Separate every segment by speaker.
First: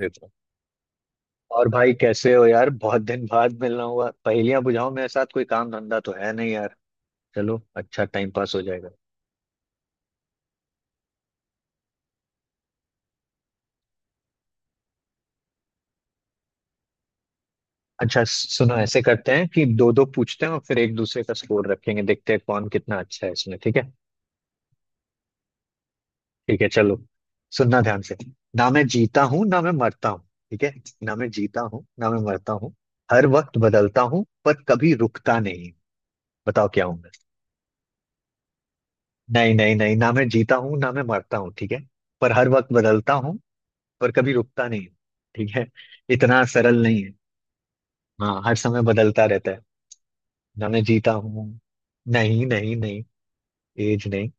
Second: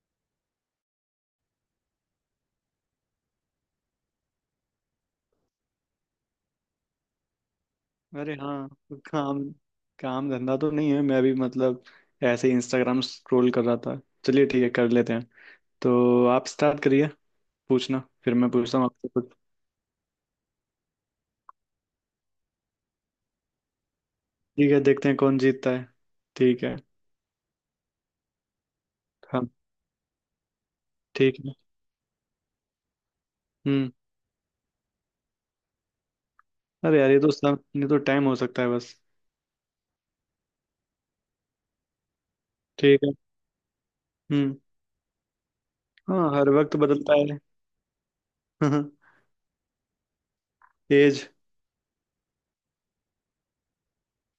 Speaker 1: ये तो और भाई, कैसे हो यार? बहुत दिन बाद मिलना हुआ। पहेलियां बुझाओ मेरे साथ। कोई काम धंधा तो है नहीं यार। चलो, अच्छा टाइम
Speaker 2: अरे
Speaker 1: पास हो
Speaker 2: हाँ।
Speaker 1: जाएगा।
Speaker 2: काम काम धंधा तो नहीं है। मैं भी मतलब ऐसे ही इंस्टाग्राम स्क्रॉल कर रहा था। चलिए ठीक है, कर लेते हैं। तो आप स्टार्ट करिए पूछना,
Speaker 1: अच्छा
Speaker 2: फिर मैं
Speaker 1: सुनो,
Speaker 2: पूछता हूँ
Speaker 1: ऐसे
Speaker 2: आपसे
Speaker 1: करते
Speaker 2: कुछ।
Speaker 1: हैं कि दो दो पूछते हैं और फिर एक दूसरे का स्कोर रखेंगे। देखते हैं कौन कितना अच्छा है इसमें, ठीक है?
Speaker 2: ठीक है, देखते हैं कौन जीतता है।
Speaker 1: ठीक
Speaker 2: ठीक
Speaker 1: है
Speaker 2: है।
Speaker 1: चलो। सुनना ध्यान से। ना मैं जीता हूँ
Speaker 2: हम।
Speaker 1: ना मैं मरता हूँ, ठीक है? ना मैं
Speaker 2: ठीक है।
Speaker 1: जीता हूँ ना मैं मरता हूँ। हर वक्त
Speaker 2: हम्म।
Speaker 1: बदलता हूँ पर कभी रुकता नहीं। बताओ क्या हूँ
Speaker 2: अरे
Speaker 1: मैं?
Speaker 2: यार, ये तो टाइम हो सकता है बस।
Speaker 1: नहीं नहीं नहीं, ना मैं जीता हूँ ना मैं मरता हूँ, ठीक है? पर हर वक्त
Speaker 2: ठीक है।
Speaker 1: बदलता हूँ, पर कभी
Speaker 2: हम्म।
Speaker 1: रुकता नहीं। ठीक है।
Speaker 2: हाँ,
Speaker 1: इतना
Speaker 2: हर वक्त
Speaker 1: सरल नहीं है।
Speaker 2: बदलता है।
Speaker 1: हाँ, हर समय बदलता रहता है। ना मैं जीता
Speaker 2: एज।
Speaker 1: हूँ। नहीं नहीं नहीं, एज नहीं।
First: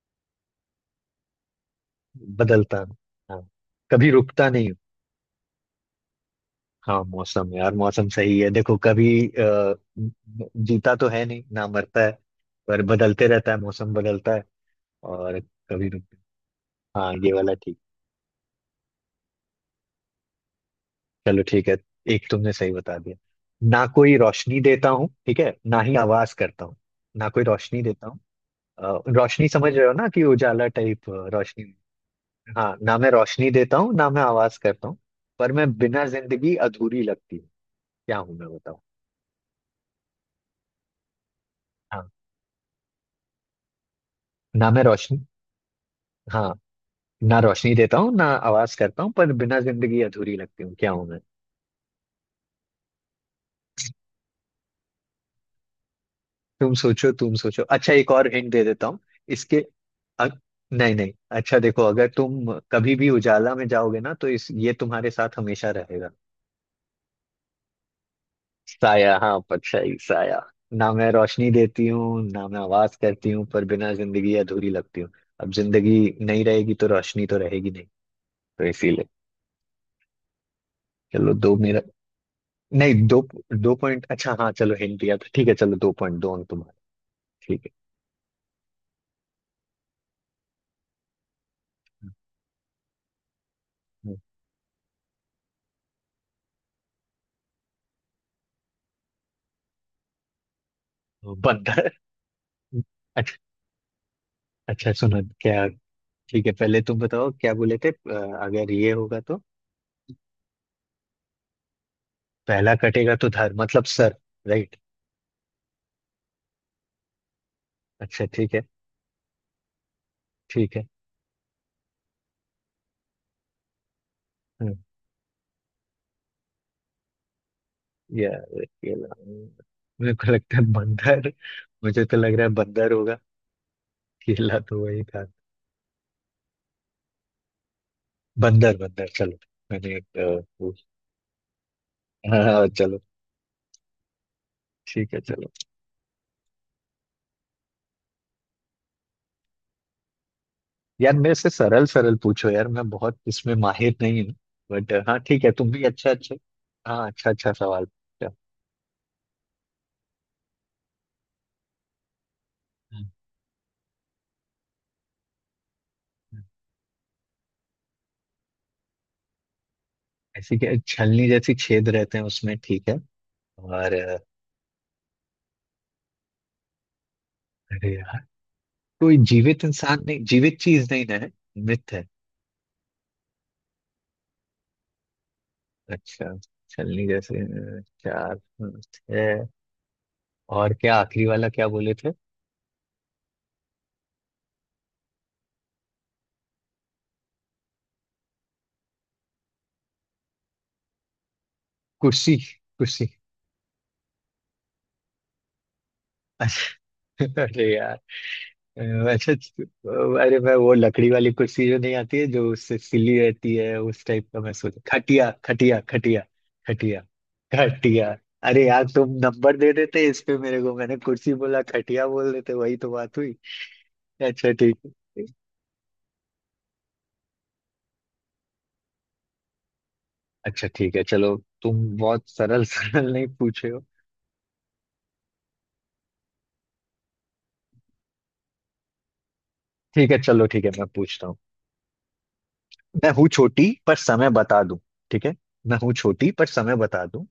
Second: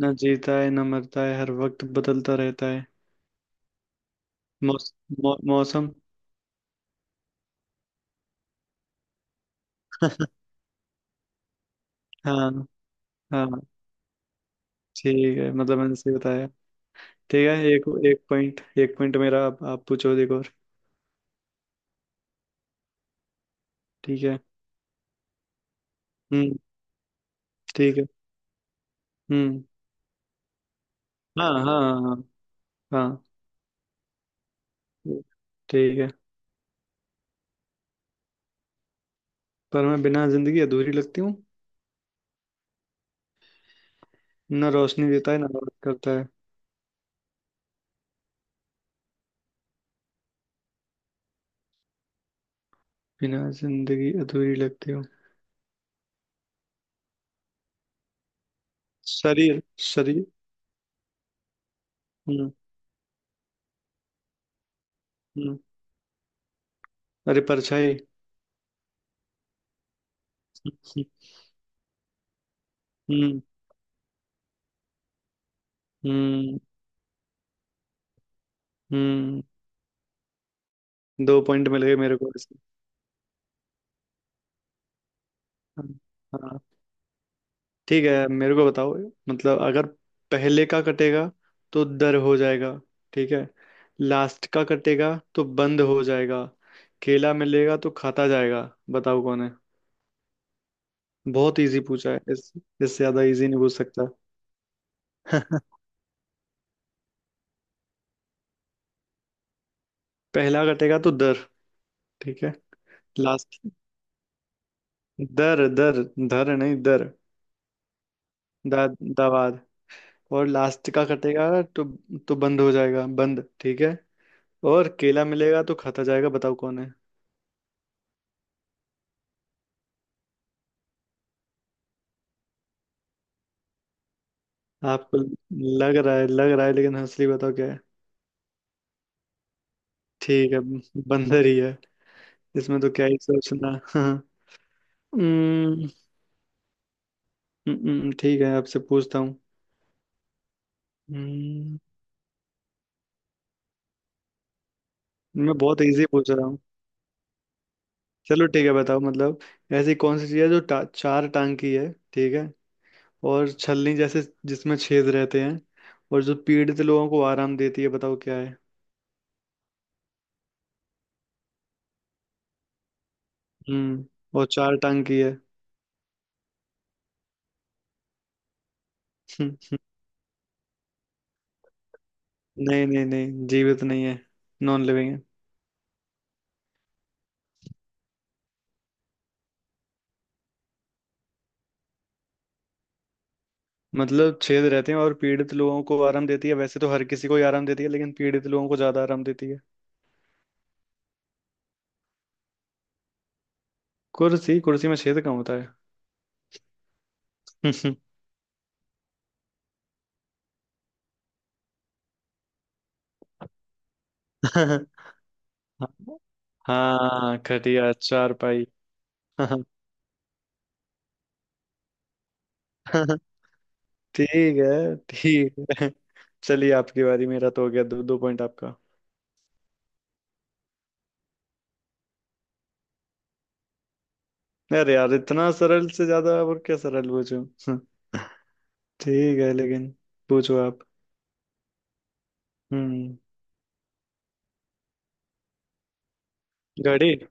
Speaker 2: ना जीता है ना मरता है, हर वक्त बदलता रहता
Speaker 1: बदलता
Speaker 2: है।
Speaker 1: हूँ। हाँ, कभी रुकता नहीं हूँ।
Speaker 2: मौस, मौसम।
Speaker 1: हाँ मौसम यार, मौसम सही है। देखो, कभी जीता तो है नहीं ना मरता है,
Speaker 2: हाँ
Speaker 1: पर बदलते
Speaker 2: हाँ।
Speaker 1: रहता है। मौसम बदलता है
Speaker 2: ठीक
Speaker 1: और
Speaker 2: है, मतलब
Speaker 1: कभी
Speaker 2: मैंने सही
Speaker 1: रुकता
Speaker 2: बताया।
Speaker 1: है। हाँ ये
Speaker 2: ठीक
Speaker 1: वाला
Speaker 2: है,
Speaker 1: ठीक।
Speaker 2: एक एक पॉइंट, एक पॉइंट मेरा। आप पूछो एक और।
Speaker 1: चलो ठीक है। एक तुमने सही बता दिया। ना कोई
Speaker 2: ठीक है।
Speaker 1: रोशनी देता हूँ, ठीक है? ना ही आवाज
Speaker 2: हम्म।
Speaker 1: करता हूँ। ना कोई रोशनी
Speaker 2: ठीक है।
Speaker 1: देता हूँ। रोशनी
Speaker 2: हम्म।
Speaker 1: समझ रहे हो ना, कि उजाला टाइप
Speaker 2: हाँ
Speaker 1: रोशनी।
Speaker 2: हाँ हाँ हाँ।
Speaker 1: हाँ, ना मैं
Speaker 2: हाँ,
Speaker 1: रोशनी देता हूँ ना मैं आवाज करता हूँ। पर मैं
Speaker 2: ठीक
Speaker 1: बिना
Speaker 2: है।
Speaker 1: जिंदगी अधूरी लगती हूँ। क्या हूँ मैं बताऊँ?
Speaker 2: पर मैं बिना जिंदगी अधूरी लगती हूँ।
Speaker 1: हाँ,
Speaker 2: ना
Speaker 1: ना मैं
Speaker 2: रोशनी
Speaker 1: रोशनी।
Speaker 2: देता है ना रात करता है,
Speaker 1: हाँ, ना रोशनी देता हूँ ना आवाज करता हूँ, पर बिना जिंदगी अधूरी लगती हूँ। क्या हूँ मैं?
Speaker 2: बिना जिंदगी अधूरी लगती हूँ।
Speaker 1: तुम सोचो, तुम सोचो। अच्छा, एक और हिंट दे देता हूँ। इसके
Speaker 2: शरीर शरीर।
Speaker 1: अ, नहीं नहीं, अच्छा देखो, अगर तुम
Speaker 2: हम्म।
Speaker 1: कभी भी उजाला में जाओगे ना, तो इस ये तुम्हारे साथ
Speaker 2: हम्म।
Speaker 1: हमेशा रहेगा।
Speaker 2: अरे परछाई।
Speaker 1: साया, हाँ परछाई, साया। ना
Speaker 2: हम्म।
Speaker 1: मैं रोशनी देती हूँ ना मैं आवाज करती
Speaker 2: हम्म।
Speaker 1: हूँ, पर बिना जिंदगी अधूरी लगती हूँ। अब जिंदगी नहीं
Speaker 2: हम्म।
Speaker 1: रहेगी तो रोशनी तो रहेगी नहीं, तो इसीलिए।
Speaker 2: हम्म।
Speaker 1: चलो
Speaker 2: दो
Speaker 1: दो
Speaker 2: पॉइंट
Speaker 1: मेरा।
Speaker 2: मिल गए मेरे को इसमें।
Speaker 1: नहीं दो। दो पॉइंट अच्छा, हाँ चलो, हिंट दिया था। ठीक है चलो, दो पॉइंट दो
Speaker 2: हाँ
Speaker 1: अंक
Speaker 2: हाँ।
Speaker 1: तुम्हारे। ठीक
Speaker 2: ठीक है, मेरे को बताओ। मतलब अगर पहले का कटेगा तो दर हो जाएगा, ठीक है।
Speaker 1: है,
Speaker 2: लास्ट का कटेगा तो बंद हो जाएगा। केला मिलेगा तो खाता जाएगा, बताओ कौन है।
Speaker 1: तो
Speaker 2: बहुत इजी
Speaker 1: बंदर।
Speaker 2: पूछा है, इस इससे ज्यादा
Speaker 1: अच्छा
Speaker 2: इजी नहीं पूछ सकता।
Speaker 1: अच्छा, सुनो क्या। ठीक है, पहले तुम बताओ क्या बोले थे। अगर ये होगा तो
Speaker 2: पहला कटेगा तो दर, ठीक है।
Speaker 1: पहला कटेगा तो धर,
Speaker 2: लास्ट।
Speaker 1: मतलब सर। राइट।
Speaker 2: दर दर। धर नहीं, दर।
Speaker 1: अच्छा ठीक है।
Speaker 2: दा। दावाद। और
Speaker 1: ठीक
Speaker 2: लास्ट का कटेगा तो बंद हो जाएगा, बंद। ठीक है।
Speaker 1: है
Speaker 2: और केला मिलेगा तो खाता जाएगा, बताओ कौन है।
Speaker 1: यार, केला। मेरे को लगता है बंदर। मुझे तो लग रहा है बंदर होगा। केला तो वही
Speaker 2: आपको
Speaker 1: था।
Speaker 2: लग रहा है लग रहा है, लेकिन असली बताओ क्या है।
Speaker 1: बंदर बंदर चलो। मैंने एक
Speaker 2: ठीक है,
Speaker 1: पूछ।
Speaker 2: बंदर ही है।
Speaker 1: हाँ हाँ,
Speaker 2: इसमें तो
Speaker 1: चलो।
Speaker 2: क्या ही सोचना। हाँ।
Speaker 1: ठीक है चलो
Speaker 2: हम्म, ठीक है, आपसे पूछता हूँ।
Speaker 1: यार, मेरे से
Speaker 2: हम्म।
Speaker 1: सरल सरल पूछो यार, मैं बहुत इसमें माहिर नहीं हूँ। बट हाँ ठीक है,
Speaker 2: मैं
Speaker 1: तुम
Speaker 2: बहुत
Speaker 1: भी
Speaker 2: इजी
Speaker 1: अच्छा
Speaker 2: पूछ
Speaker 1: अच्छा।
Speaker 2: रहा हूँ।
Speaker 1: हाँ, अच्छा अच्छा सवाल पूछा।
Speaker 2: चलो ठीक है, बताओ। मतलब ऐसी कौन सी चीज़ है जो टा, चार टांग की है, ठीक है,
Speaker 1: हम्म।
Speaker 2: और छलनी जैसे जिसमें छेद रहते हैं, और जो पीड़ित लोगों को आराम देती है, बताओ क्या है।
Speaker 1: ऐसी क्या छलनी जैसी छेद रहते हैं उसमें, ठीक है? और
Speaker 2: हम्म। और चार टांग की है।
Speaker 1: अरे यार, कोई जीवित इंसान नहीं, जीवित चीज नहीं ना है। मृत है।
Speaker 2: नहीं नहीं नहीं, जीवित नहीं है, नॉन लिविंग है।
Speaker 1: अच्छा, छलनी जैसे चार है। और क्या आखिरी वाला क्या बोले थे?
Speaker 2: मतलब छेद रहते हैं और पीड़ित लोगों को आराम देती है, वैसे तो हर किसी को ही आराम देती है, लेकिन पीड़ित लोगों को ज्यादा आराम देती है।
Speaker 1: कुर्सी। कुर्सी।
Speaker 2: कुर्सी? कुर्सी में छेद कहाँ होता है।
Speaker 1: अरे यार, अच्छा अरे मैं वो लकड़ी वाली कुर्सी जो नहीं आती है, जो उससे सिली रहती है, उस टाइप का मैं सोच। खटिया खटिया खटिया। खटिया।
Speaker 2: हाँ खटिया,
Speaker 1: खटिया। अरे
Speaker 2: चारपाई।
Speaker 1: यार, तुम नंबर दे देते इस पे मेरे को, मैंने कुर्सी बोला, खटिया बोल देते, वही तो बात हुई। अच्छा
Speaker 2: ठीक
Speaker 1: ठीक
Speaker 2: है,
Speaker 1: है।
Speaker 2: ठीक है। चलिए आपकी बारी, मेरा तो हो गया, दो दो पॉइंट आपका।
Speaker 1: अच्छा ठीक है चलो, तुम बहुत सरल सरल नहीं पूछे हो।
Speaker 2: अरे यार, इतना सरल से ज्यादा और क्या सरल पूछूं। ठीक है लेकिन।
Speaker 1: ठीक है चलो,
Speaker 2: पूछो
Speaker 1: ठीक है
Speaker 2: आप।
Speaker 1: मैं पूछता हूँ। मैं
Speaker 2: हम्म।
Speaker 1: हूँ छोटी पर समय बता दूं, ठीक है? मैं हूँ छोटी पर समय बता
Speaker 2: घड़ी।
Speaker 1: दूं।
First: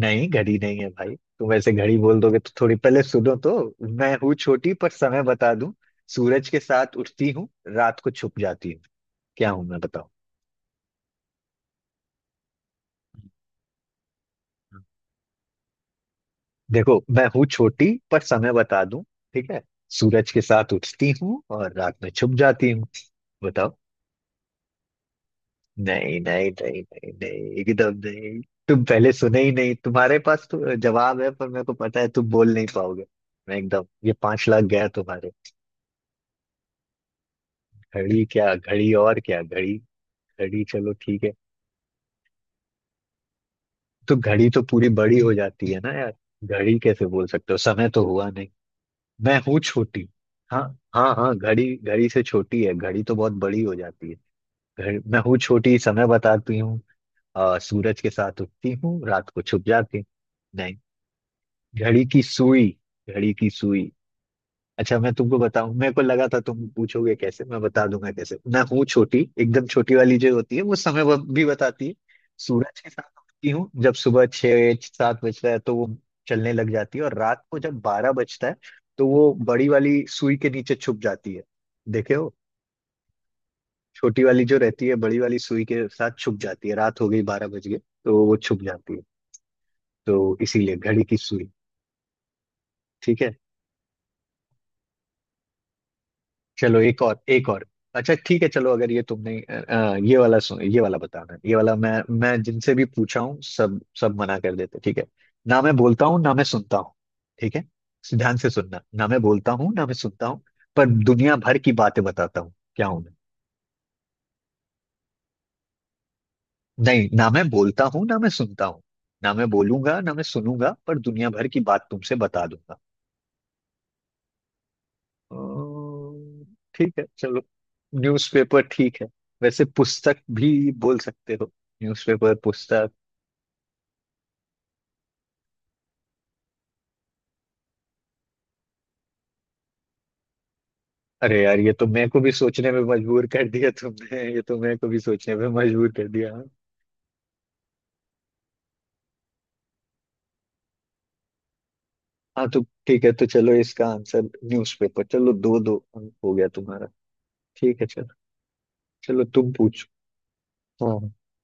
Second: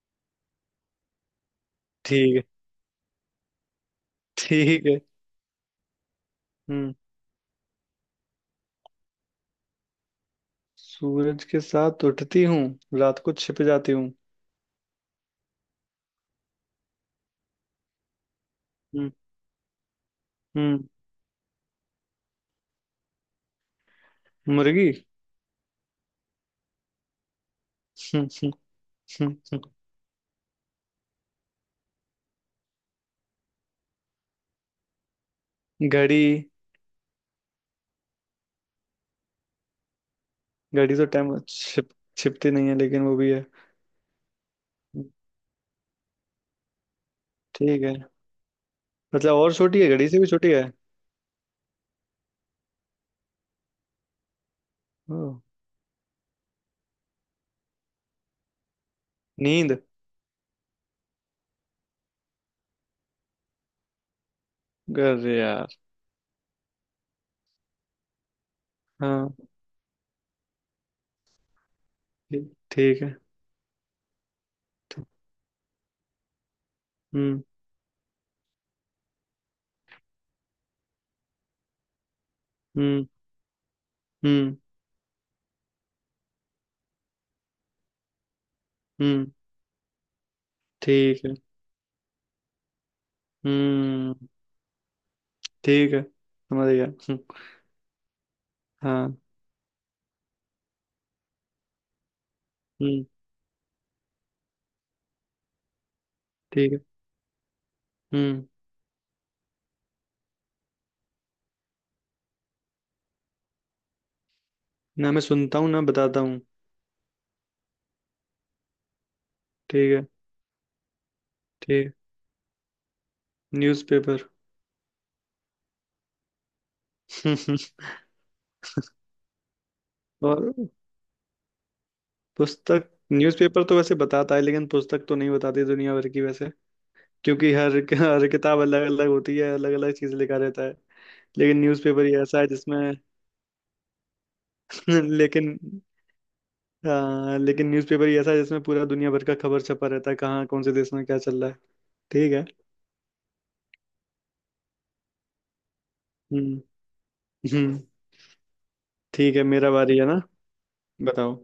Speaker 1: नहीं घड़ी नहीं है भाई, तुम ऐसे घड़ी बोल
Speaker 2: ठीक
Speaker 1: दोगे
Speaker 2: है।
Speaker 1: तो, थोड़ी पहले सुनो तो। मैं हूँ छोटी
Speaker 2: ठीक
Speaker 1: पर
Speaker 2: है।
Speaker 1: समय बता दूं। सूरज के
Speaker 2: हम्म।
Speaker 1: साथ उठती हूँ, रात को छुप जाती हूँ। क्या हूं मैं बताओ?
Speaker 2: सूरज के साथ उठती हूँ, रात को छिप जाती हूँ।
Speaker 1: देखो मैं हूँ छोटी पर समय बता दूं,
Speaker 2: हम्म।
Speaker 1: ठीक है? सूरज के साथ
Speaker 2: हम्म,
Speaker 1: उठती हूँ और रात में छुप जाती हूँ। बताओ।
Speaker 2: मुर्गी।
Speaker 1: नहीं नहीं नहीं नहीं नहीं, एकदम
Speaker 2: हम्म,
Speaker 1: नहीं।
Speaker 2: हम्म,
Speaker 1: तुम पहले
Speaker 2: हम्म,
Speaker 1: सुने ही
Speaker 2: हम्म।
Speaker 1: नहीं। तुम्हारे पास तो जवाब है, पर मेरे को पता है तुम बोल नहीं पाओगे। मैं एकदम ये पांच लाख गया तुम्हारे।
Speaker 2: घड़ी।
Speaker 1: घड़ी क्या घड़ी, और क्या घड़ी? घड़ी चलो
Speaker 2: घड़ी तो
Speaker 1: ठीक है।
Speaker 2: टाइम छिपती नहीं है, लेकिन वो भी है।
Speaker 1: तो घड़ी तो पूरी बड़ी हो जाती है ना यार। घड़ी कैसे बोल सकते हो,
Speaker 2: ठीक
Speaker 1: समय
Speaker 2: है,
Speaker 1: तो हुआ नहीं।
Speaker 2: मतलब
Speaker 1: मैं
Speaker 2: और
Speaker 1: हूँ
Speaker 2: छोटी है,
Speaker 1: छोटी।
Speaker 2: घड़ी से भी छोटी है।
Speaker 1: हाँ हाँ हाँ, घड़ी घड़ी से छोटी है, घड़ी तो बहुत बड़ी हो जाती है। घड़ी मैं
Speaker 2: ओह।
Speaker 1: हूँ छोटी, समय बताती हूँ। सूरज के साथ उठती हूँ, रात को छुप
Speaker 2: नींद।
Speaker 1: जाती हूँ। नहीं। घड़ी की सुई। घड़ी की सुई। अच्छा मैं तुमको
Speaker 2: अरे
Speaker 1: बताऊं,
Speaker 2: यार।
Speaker 1: मेरे को लगा था तुम पूछोगे कैसे, मैं बता दूंगा कैसे। मैं हूँ छोटी,
Speaker 2: हाँ,
Speaker 1: एकदम छोटी वाली जो होती है वो, समय वो भी बताती है।
Speaker 2: ठीक
Speaker 1: सूरज के
Speaker 2: ठीक
Speaker 1: साथ
Speaker 2: है।
Speaker 1: उठती हूँ, जब सुबह 6 7 बजता है तो वो चलने लग जाती है, और
Speaker 2: हम्म।
Speaker 1: रात को जब 12 बजता है तो वो बड़ी वाली सुई के नीचे छुप जाती है। देखे हो?
Speaker 2: हम्म।
Speaker 1: छोटी वाली जो
Speaker 2: हम्म।
Speaker 1: रहती है, बड़ी वाली सुई के साथ छुप जाती है, रात हो गई, 12 बज गए, तो वो छुप जाती है।
Speaker 2: हम्म।
Speaker 1: तो इसीलिए घड़ी की
Speaker 2: ठीक है।
Speaker 1: सुई। ठीक है
Speaker 2: हम्म। ठीक है, समझ
Speaker 1: चलो,
Speaker 2: गया।
Speaker 1: एक और एक और। अच्छा ठीक है चलो, अगर ये
Speaker 2: हाँ।
Speaker 1: तुमने ये वाला सुन, ये वाला बताना, ये वाला मैं। मैं जिनसे भी
Speaker 2: हम्म।
Speaker 1: पूछा हूँ सब सब मना कर देते, ठीक है? ना मैं बोलता हूँ ना मैं
Speaker 2: ठीक
Speaker 1: सुनता
Speaker 2: है।
Speaker 1: हूँ, ठीक है? ध्यान
Speaker 2: हम्म।
Speaker 1: से सुनना। ना मैं बोलता हूँ ना मैं सुनता हूँ, पर दुनिया भर की बातें बताता हूँ, क्या हूँ मैं?
Speaker 2: ना मैं सुनता हूँ ना बताता हूँ।
Speaker 1: नहीं, ना मैं बोलता हूँ ना मैं सुनता हूँ। ना मैं
Speaker 2: ठीक
Speaker 1: बोलूंगा
Speaker 2: है।
Speaker 1: ना मैं सुनूंगा, पर दुनिया भर की बात
Speaker 2: ठीक।
Speaker 1: तुमसे बता दूंगा।
Speaker 2: न्यूज़पेपर।
Speaker 1: अम्म, ठीक है चलो, न्यूज़पेपर ठीक है। वैसे पुस्तक भी
Speaker 2: और
Speaker 1: बोल सकते हो, न्यूज़पेपर
Speaker 2: पुस्तक।
Speaker 1: पुस्तक।
Speaker 2: न्यूज़पेपर तो वैसे बताता है, लेकिन पुस्तक तो नहीं बताती दुनिया भर की वैसे। क्योंकि हर हर किताब अलग अलग होती है, अलग अलग चीज लिखा रहता है।
Speaker 1: अरे यार,
Speaker 2: लेकिन
Speaker 1: ये तो
Speaker 2: न्यूज़पेपर
Speaker 1: मैं
Speaker 2: ही
Speaker 1: को भी
Speaker 2: ऐसा है
Speaker 1: सोचने
Speaker 2: जिसमें।
Speaker 1: में मजबूर कर दिया तुमने, ये तो मैं को भी सोचने में
Speaker 2: लेकिन।
Speaker 1: मजबूर कर दिया। हाँ
Speaker 2: हाँ, लेकिन न्यूज़पेपर ही ऐसा है जिसमें पूरा दुनिया भर का खबर छपा रहता है, कहाँ कौन से देश में क्या चल रहा है। ठीक है।
Speaker 1: हाँ, तो ठीक है तो, चलो इसका आंसर न्यूज़पेपर। चलो दो दो अंक हो गया
Speaker 2: हम्म।
Speaker 1: तुम्हारा। ठीक
Speaker 2: हम्म।
Speaker 1: है चलो, चलो
Speaker 2: ठीक है,
Speaker 1: तुम
Speaker 2: मेरा बारी है
Speaker 1: पूछो।
Speaker 2: ना।
Speaker 1: हाँ।
Speaker 2: बताओ,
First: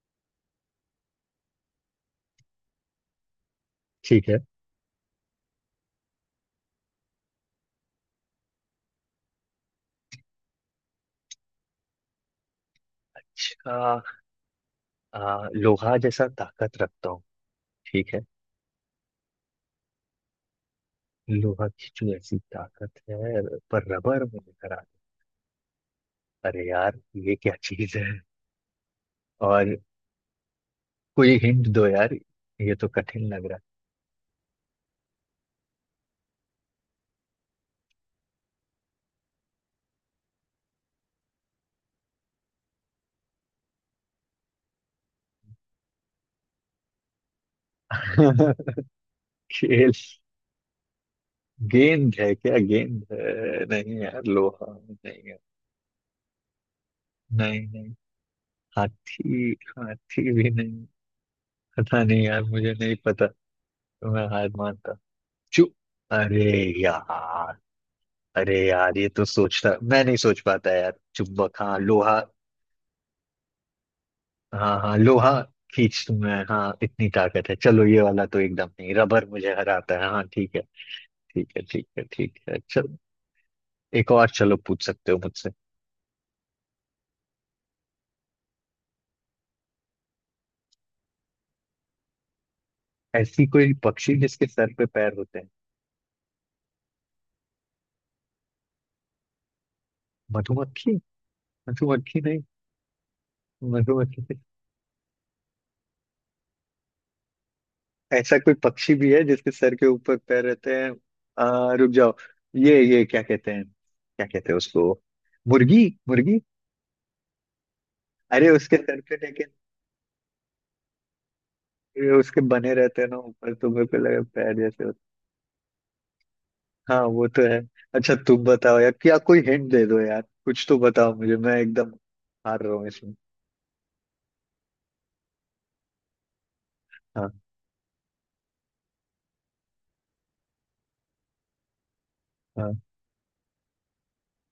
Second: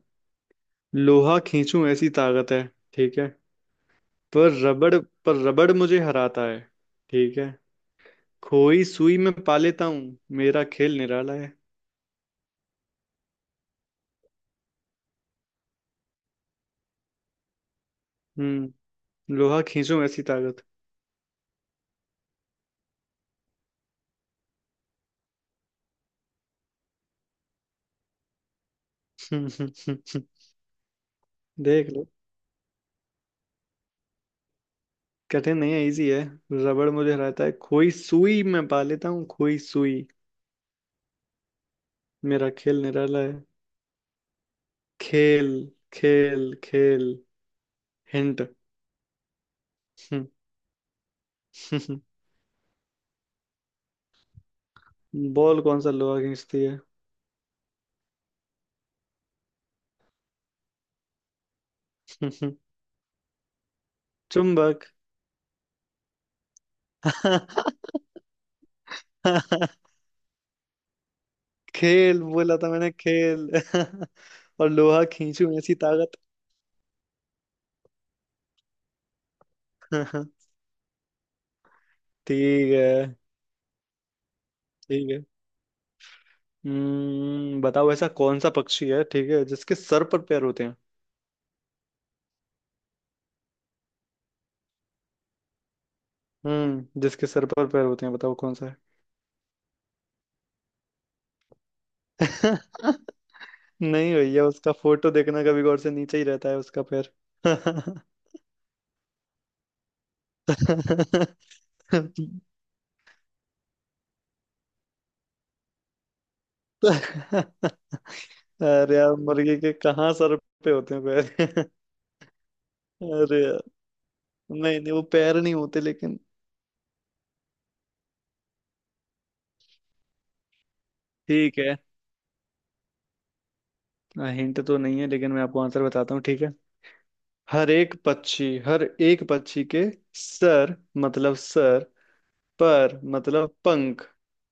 Speaker 2: लोहा खींचूं ऐसी ताकत है, ठीक है,
Speaker 1: ठीक है।
Speaker 2: पर रबड़, पर रबड़ मुझे हराता है, ठीक है। खोई सुई में पा लेता हूँ, मेरा खेल निराला है।
Speaker 1: अच्छा, लोहा जैसा ताकत रखता हूँ, ठीक है?
Speaker 2: हम्म। लोहा खींचूं ऐसी ताकत।
Speaker 1: लोहा की जो ऐसी ताकत है, पर रबर में निकल। अरे यार, ये क्या चीज है?
Speaker 2: हम्म,
Speaker 1: और कोई हिंट दो
Speaker 2: देख लो।
Speaker 1: यार, ये तो कठिन लग रहा
Speaker 2: कठिन नहीं है, इजी है। रबड़ मुझे हराता है, खोई सुई में पा लेता हूँ, खोई सुई। मेरा खेल निराला है। खेल, खेल, खेल
Speaker 1: है।
Speaker 2: हिंट।
Speaker 1: खेल। गेंद है? क्या गेंद है? नहीं यार, लोहा नहीं है।
Speaker 2: बॉल? कौन सा लोहा खींचती है।
Speaker 1: नहीं नहीं। हाथी। हाथी भी नहीं। पता नहीं यार,
Speaker 2: हम्म।
Speaker 1: मुझे नहीं पता। तो मैं हार
Speaker 2: चुंबक।
Speaker 1: मानता। चू अरे यार। अरे यार, ये तो सोचता मैं नहीं सोच पाता यार। चुंबक, हाँ लोहा।
Speaker 2: खेल बोला था मैंने, खेल। और
Speaker 1: हाँ हाँ
Speaker 2: लोहा
Speaker 1: लोहा
Speaker 2: खींचूं ऐसी
Speaker 1: खींच
Speaker 2: ताकत।
Speaker 1: तुम्हें, हाँ इतनी ताकत है। चलो ये वाला तो एकदम नहीं। रबर मुझे हराता है, हाँ ठीक है। ठीक है ठीक है ठीक है
Speaker 2: ठीक है।
Speaker 1: चलो, एक और चलो पूछ
Speaker 2: ठीक
Speaker 1: सकते हो
Speaker 2: है।
Speaker 1: मुझसे।
Speaker 2: हम्म, बताओ ऐसा कौन सा पक्षी है, ठीक है, जिसके सर पर पैर होते हैं।
Speaker 1: ऐसी कोई पक्षी जिसके सर पे पैर होते हैं?
Speaker 2: हम्म, जिसके सर पर पैर होते हैं, बताओ कौन सा है।
Speaker 1: मधुमक्खी। मधुमक्खी नहीं?
Speaker 2: नहीं
Speaker 1: मधुमक्खी नहीं।
Speaker 2: भैया, उसका फोटो देखना कभी गौर से, नीचे ही रहता है उसका पैर।
Speaker 1: ऐसा कोई पक्षी भी है जिसके सर के ऊपर पैर रहते हैं? रुक जाओ। ये क्या कहते हैं, क्या कहते हैं उसको। मुर्गी मुर्गी। अरे उसके
Speaker 2: अरे
Speaker 1: सर
Speaker 2: यार,
Speaker 1: पे लेकिन
Speaker 2: मुर्गी के कहाँ सर पे होते हैं पैर।
Speaker 1: ये उसके बने रहते हैं ना
Speaker 2: अरे
Speaker 1: ऊपर,
Speaker 2: यार,
Speaker 1: तुम्हें पे लगे पैर
Speaker 2: नहीं
Speaker 1: जैसे।
Speaker 2: नहीं वो पैर नहीं होते लेकिन।
Speaker 1: हाँ वो तो है। अच्छा तुम बताओ यार, क्या कोई हिंट दे दो यार, कुछ तो बताओ मुझे, मैं
Speaker 2: ठीक है,
Speaker 1: एकदम हार रहा हूँ इसमें।
Speaker 2: हिंट तो नहीं है, लेकिन मैं आपको आंसर बताता हूँ, ठीक है।
Speaker 1: हाँ।
Speaker 2: हर एक पक्षी के सर, मतलब सर
Speaker 1: हाँ।
Speaker 2: पर मतलब पंख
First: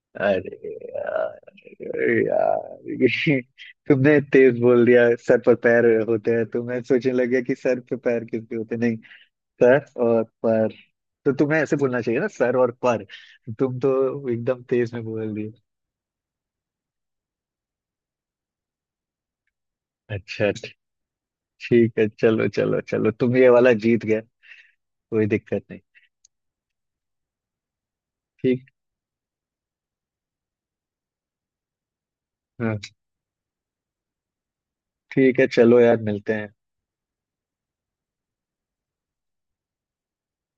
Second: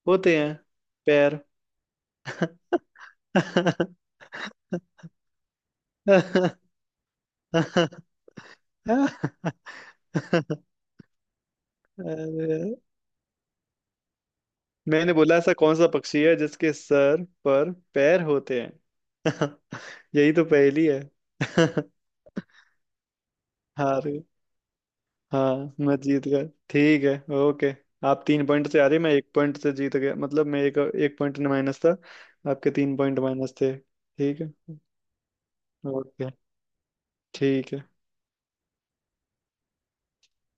Speaker 2: होते हैं,
Speaker 1: अरे यार,
Speaker 2: पैर।
Speaker 1: अरे यार ये तुमने तेज बोल दिया, सर पर पैर होते हैं, तो मैं सोचने लग गया कि सर
Speaker 2: अरे,
Speaker 1: पे पैर किसके होते हैं। नहीं, सर और पर। तो तुम्हें ऐसे बोलना चाहिए ना, सर और पर। तुम तो एकदम तेज में
Speaker 2: मैंने
Speaker 1: बोल
Speaker 2: बोला
Speaker 1: दिए।
Speaker 2: ऐसा कौन सा पक्षी है जिसके सर पर पैर होते हैं। यही तो
Speaker 1: अच्छा अच्छा।
Speaker 2: पहेली है।
Speaker 1: ठीक है चलो चलो चलो, तुम ये वाला
Speaker 2: हार।
Speaker 1: जीत गए। कोई दिक्कत
Speaker 2: हाँ,
Speaker 1: नहीं।
Speaker 2: मैं जीत गया। ठीक है। ओके। आप तीन
Speaker 1: ठीक।
Speaker 2: पॉइंट से आ रहे, मैं एक पॉइंट से जीत गया, मतलब मैं एक एक पॉइंट माइनस था, आपके
Speaker 1: हाँ
Speaker 2: तीन पॉइंट माइनस थे, ठीक है।
Speaker 1: ठीक है चलो यार,
Speaker 2: ओके।
Speaker 1: मिलते हैं।
Speaker 2: ठीक है।